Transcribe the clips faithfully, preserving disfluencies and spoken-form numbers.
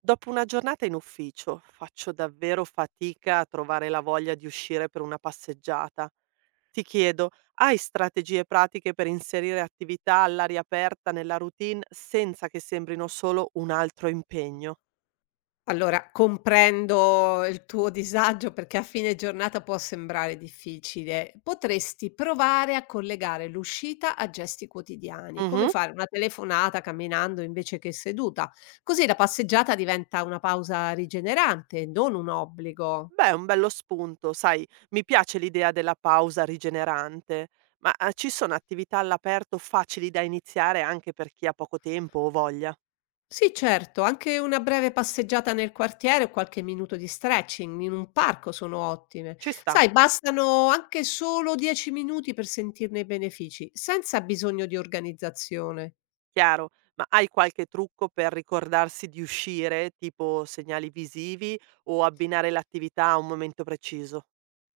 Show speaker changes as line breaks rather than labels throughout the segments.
Dopo una giornata in ufficio faccio davvero fatica a trovare la voglia di uscire per una passeggiata. Ti chiedo, hai strategie pratiche per inserire attività all'aria aperta nella routine senza che sembrino solo un altro impegno?
Allora, comprendo il tuo disagio perché a fine giornata può sembrare difficile. Potresti provare a collegare l'uscita a gesti quotidiani, come
Mhm.
fare una telefonata camminando invece che seduta. Così la passeggiata diventa una pausa rigenerante, non un obbligo.
Beh, è un bello spunto, sai, mi piace l'idea della pausa rigenerante, ma eh, ci sono attività all'aperto facili da iniziare anche per chi ha poco tempo o voglia?
Sì, certo, anche una breve passeggiata nel quartiere o qualche minuto di stretching in un parco sono ottime.
Ci sta?
Sai, bastano anche solo dieci minuti per sentirne i benefici, senza bisogno di organizzazione.
Chiaro, ma hai qualche trucco per ricordarsi di uscire, tipo segnali visivi o abbinare l'attività a un momento preciso?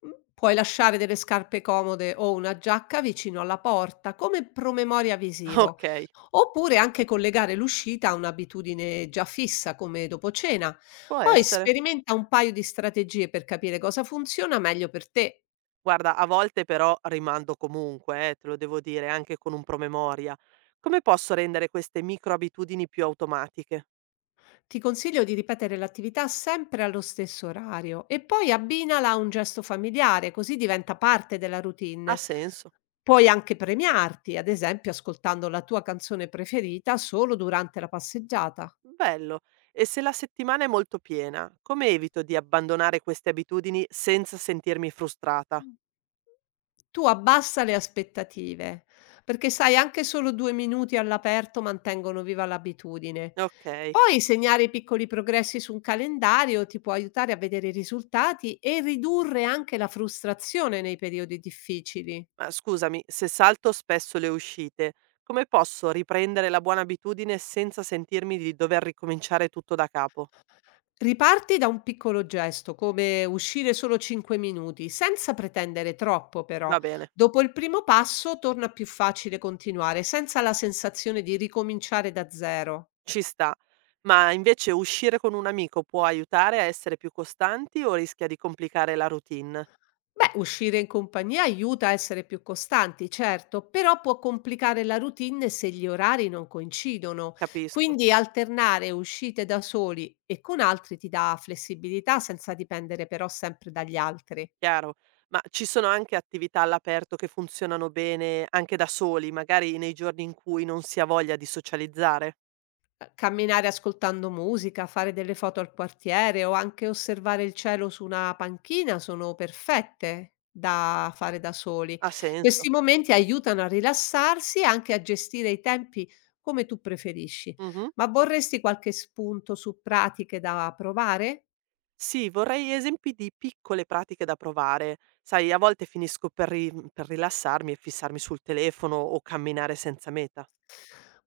Mm, Puoi lasciare delle scarpe comode o una giacca vicino alla porta, come promemoria visivo,
Okay,
oppure anche collegare l'uscita a un'abitudine già fissa, come dopo cena.
può
Poi
essere.
sperimenta un paio di strategie per capire cosa funziona meglio per te.
Guarda, a volte però rimando comunque, eh, te lo devo dire, anche con un promemoria. Come posso rendere queste micro abitudini più automatiche?
Ti consiglio di ripetere l'attività sempre allo stesso orario e poi abbinala a un gesto familiare, così diventa parte della
Ha
routine.
senso.
Puoi anche premiarti, ad esempio ascoltando la tua canzone preferita solo durante la passeggiata.
Bello. E se la settimana è molto piena, come evito di abbandonare queste abitudini senza sentirmi frustrata?
Tu abbassa le aspettative, perché sai, anche solo due minuti all'aperto mantengono viva l'abitudine.
Okay.
Poi segnare i piccoli progressi su un calendario ti può aiutare a vedere i risultati e ridurre anche la frustrazione nei periodi difficili.
Ma scusami, se salto spesso le uscite, come posso riprendere la buona abitudine senza sentirmi di dover ricominciare tutto da capo?
Riparti da un piccolo gesto, come uscire solo cinque minuti, senza pretendere troppo però.
Va bene,
Dopo il primo passo torna più facile continuare, senza la sensazione di ricominciare da zero.
ci sta. Ma invece uscire con un amico può aiutare a essere più costanti o rischia di complicare la routine?
Beh, uscire in compagnia aiuta a essere più costanti, certo, però può complicare la routine se gli orari non coincidono.
Capisco,
Quindi alternare uscite da soli e con altri ti dà flessibilità senza dipendere però sempre dagli altri.
chiaro. Ma ci sono anche attività all'aperto che funzionano bene anche da soli, magari nei giorni in cui non si ha voglia di socializzare?
Uhm, camminare ascoltando musica, fare delle foto al quartiere o anche osservare il cielo su una panchina sono perfette da fare da soli.
Ha senso.
Questi momenti aiutano a rilassarsi e anche a gestire i tempi come tu preferisci.
Mhm.
Ma vorresti qualche spunto su pratiche da provare?
Sì, vorrei esempi di piccole pratiche da provare. Sai, a volte finisco per, ri- mhmm, per rilassarmi e fissarmi sul telefono o camminare senza meta.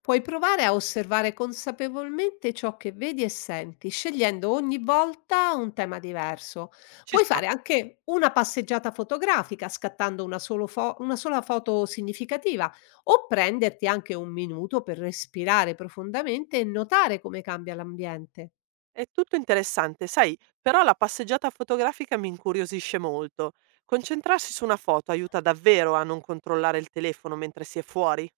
Puoi provare a osservare consapevolmente ciò che vedi e senti, scegliendo ogni volta un tema diverso.
Ci
Puoi
sta.
fare anche una passeggiata fotografica, scattando una, solo fo- una sola foto significativa, o prenderti anche un minuto per respirare profondamente e notare come cambia l'ambiente.
È tutto interessante, sai, però la passeggiata fotografica mi incuriosisce molto. Concentrarsi su una foto aiuta davvero a non controllare il telefono mentre si è fuori?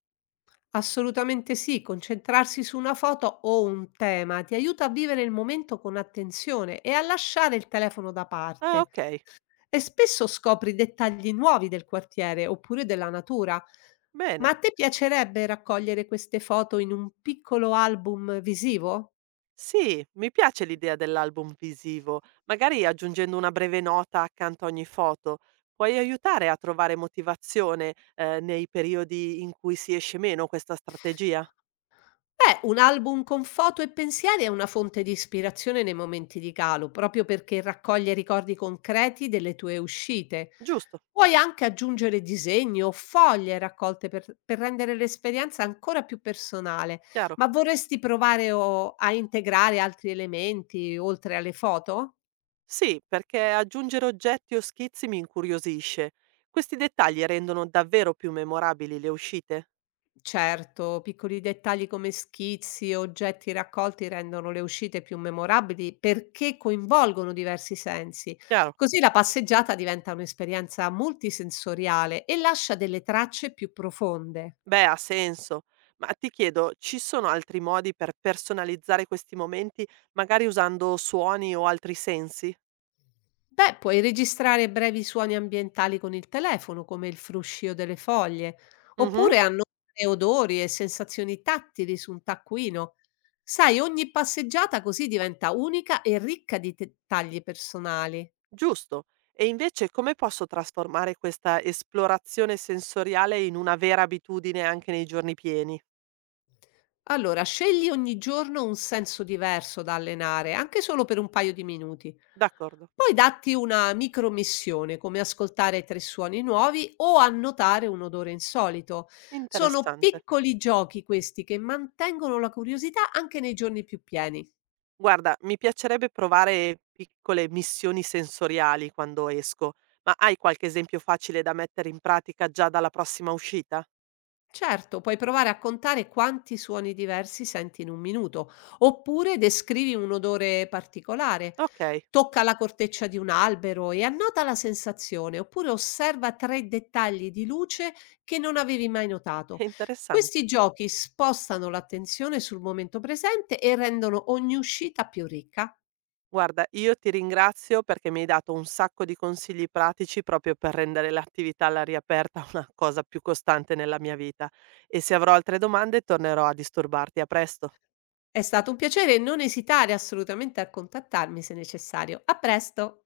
Assolutamente sì, concentrarsi su una foto o un tema ti aiuta a vivere il momento con attenzione e a lasciare il telefono da
Ah,
parte.
ok,
E spesso scopri dettagli nuovi del quartiere oppure della natura. Ma
bene.
a te piacerebbe raccogliere queste foto in un piccolo album visivo?
Sì, mi piace l'idea dell'album visivo, magari aggiungendo una breve nota accanto a ogni foto. Puoi aiutare a trovare motivazione, eh, nei periodi in cui si esce meno questa strategia?
Beh, un album con foto e pensieri è una fonte di ispirazione nei momenti di calo, proprio perché raccoglie ricordi concreti delle tue uscite.
Giusto,
Puoi anche aggiungere disegni o foglie raccolte per, per rendere l'esperienza ancora più personale,
chiaro.
ma vorresti provare o- a integrare altri elementi oltre alle foto?
Sì, perché aggiungere oggetti o schizzi mi incuriosisce. Questi dettagli rendono davvero più memorabili le uscite?
Certo, piccoli dettagli come schizzi, o oggetti raccolti rendono le uscite più memorabili perché coinvolgono diversi sensi.
Chiaro.
Così la passeggiata diventa un'esperienza multisensoriale e lascia delle tracce più profonde.
Beh, ha senso. Ma ti chiedo, ci sono altri modi per personalizzare questi momenti, magari usando suoni o altri sensi?
Beh, puoi registrare brevi suoni ambientali con il telefono, come il fruscio delle foglie,
Mhm.
oppure annotare odori e sensazioni tattili su un taccuino. Sai, ogni passeggiata così diventa unica e ricca di dettagli personali.
Giusto. E invece come posso trasformare questa esplorazione sensoriale in una vera abitudine anche nei giorni pieni?
Allora, scegli ogni giorno un senso diverso da allenare, anche solo per un paio di minuti.
D'accordo,
Poi datti una micromissione, come ascoltare tre suoni nuovi o annotare un odore insolito. Sono
interessante.
piccoli giochi questi che mantengono la curiosità anche nei giorni più pieni.
Guarda, mi piacerebbe provare piccole missioni sensoriali quando esco, ma hai qualche esempio facile da mettere in pratica già dalla prossima uscita?
Certo, puoi provare a contare quanti suoni diversi senti in un minuto, oppure descrivi un odore particolare.
Ok,
Tocca la corteccia di un albero e annota la sensazione, oppure osserva tre dettagli di luce che non avevi mai
è
notato.
interessante.
Questi giochi spostano l'attenzione sul momento presente e rendono ogni uscita più ricca.
Guarda, io ti ringrazio perché mi hai dato un sacco di consigli pratici proprio per rendere l'attività all'aria aperta una cosa più costante nella mia vita e se avrò altre domande tornerò a disturbarti. A presto.
È stato un piacere e non esitare assolutamente a contattarmi se necessario. A presto!